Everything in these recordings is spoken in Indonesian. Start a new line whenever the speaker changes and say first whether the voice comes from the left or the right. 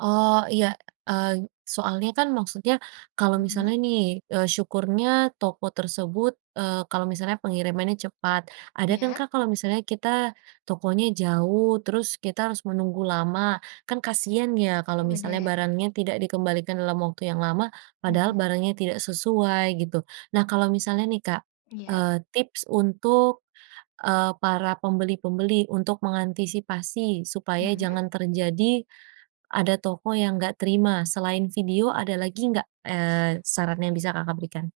right: Oh, iya, eng soalnya kan maksudnya kalau misalnya
left: Mhm.
right: nih, eee, syukurnya toko tersebut, eee, kalau misalnya pengirimannya cepat, ada kan,
left: Iya.
right: Kak, kalau misalnya kita tokonya jauh, terus kita harus menunggu lama. Kan kasihan ya kalau
left: Ih,
right: misalnya
left: benar.
right: barangnya tidak dikembalikan dalam waktu yang lama padahal
left: Mhm.
right: barangnya tidak sesuai gitu. Nah, kalau misalnya nih, Kak,
left: Iya.
right: eee, tips untuk, eee, para pembeli-pembeli, untuk mengantisipasi supaya
left: Mhm.
right: jangan terjadi ada toko yang enggak terima, selain video, ada lagi enggak, eee, saran yang bisa Kakak berikan?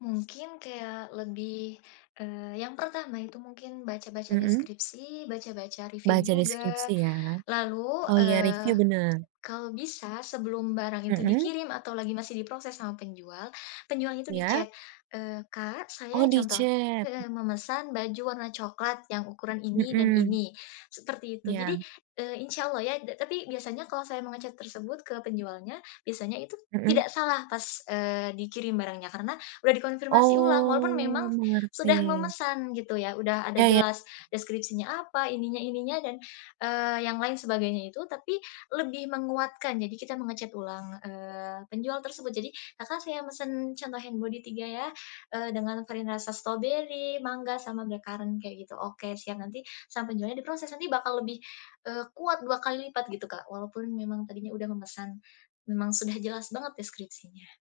left: Mungkin kayak lebih, eee, yang pertama itu mungkin baca-baca
right: Mhm.
left: deskripsi, baca-baca review
right: Baca
left: juga.
right: deskripsi ya?
left: Lalu,
right: Oh, iya review,
left: eee,
right: benar.
left: kalau bisa sebelum barang itu
right: Mhm.
left: dikirim atau lagi masih diproses sama penjual, penjualnya itu
right: Iya.
left: di-chat, eee, "Kak, saya"
right: Oh,
left: contoh
right: di-chat.
left: heeh, "memesan baju warna coklat yang ukuran ini dan
right: Mhm.
left: ini," seperti itu. Jadi,
right: Iya.
left: eee, insyaallah ya da tapi biasanya kalau saya menge-chat tersebut ke penjualnya, biasanya itu
right: Mhm.
left: tidak salah pas, eee, dikirim barangnya karena udah dikonfirmasi ulang walaupun
right: Oh,
left: memang sudah
right: mengerti.
left: memesan gitu ya. Udah ada
right: Iya iya.
left: jelas deskripsinya apa, ininya ininya dan, eee, yang lain sebagainya itu, tapi lebih menguatkan. Jadi kita menge-chat ulang, eee, penjual tersebut. Jadi, "Kakak, saya mesan," contoh, "hand body 3 ya," eee, "dengan varian rasa stroberi, mangga, sama blackcurrant." Kayak gitu, "Oke siap." Nanti sama penjualnya diproses. Nanti bakal lebih, eee, kuat 2 kali lipat gitu, Kak, walaupun memang tadinya udah memesan, memang sudah jelas banget deskripsinya.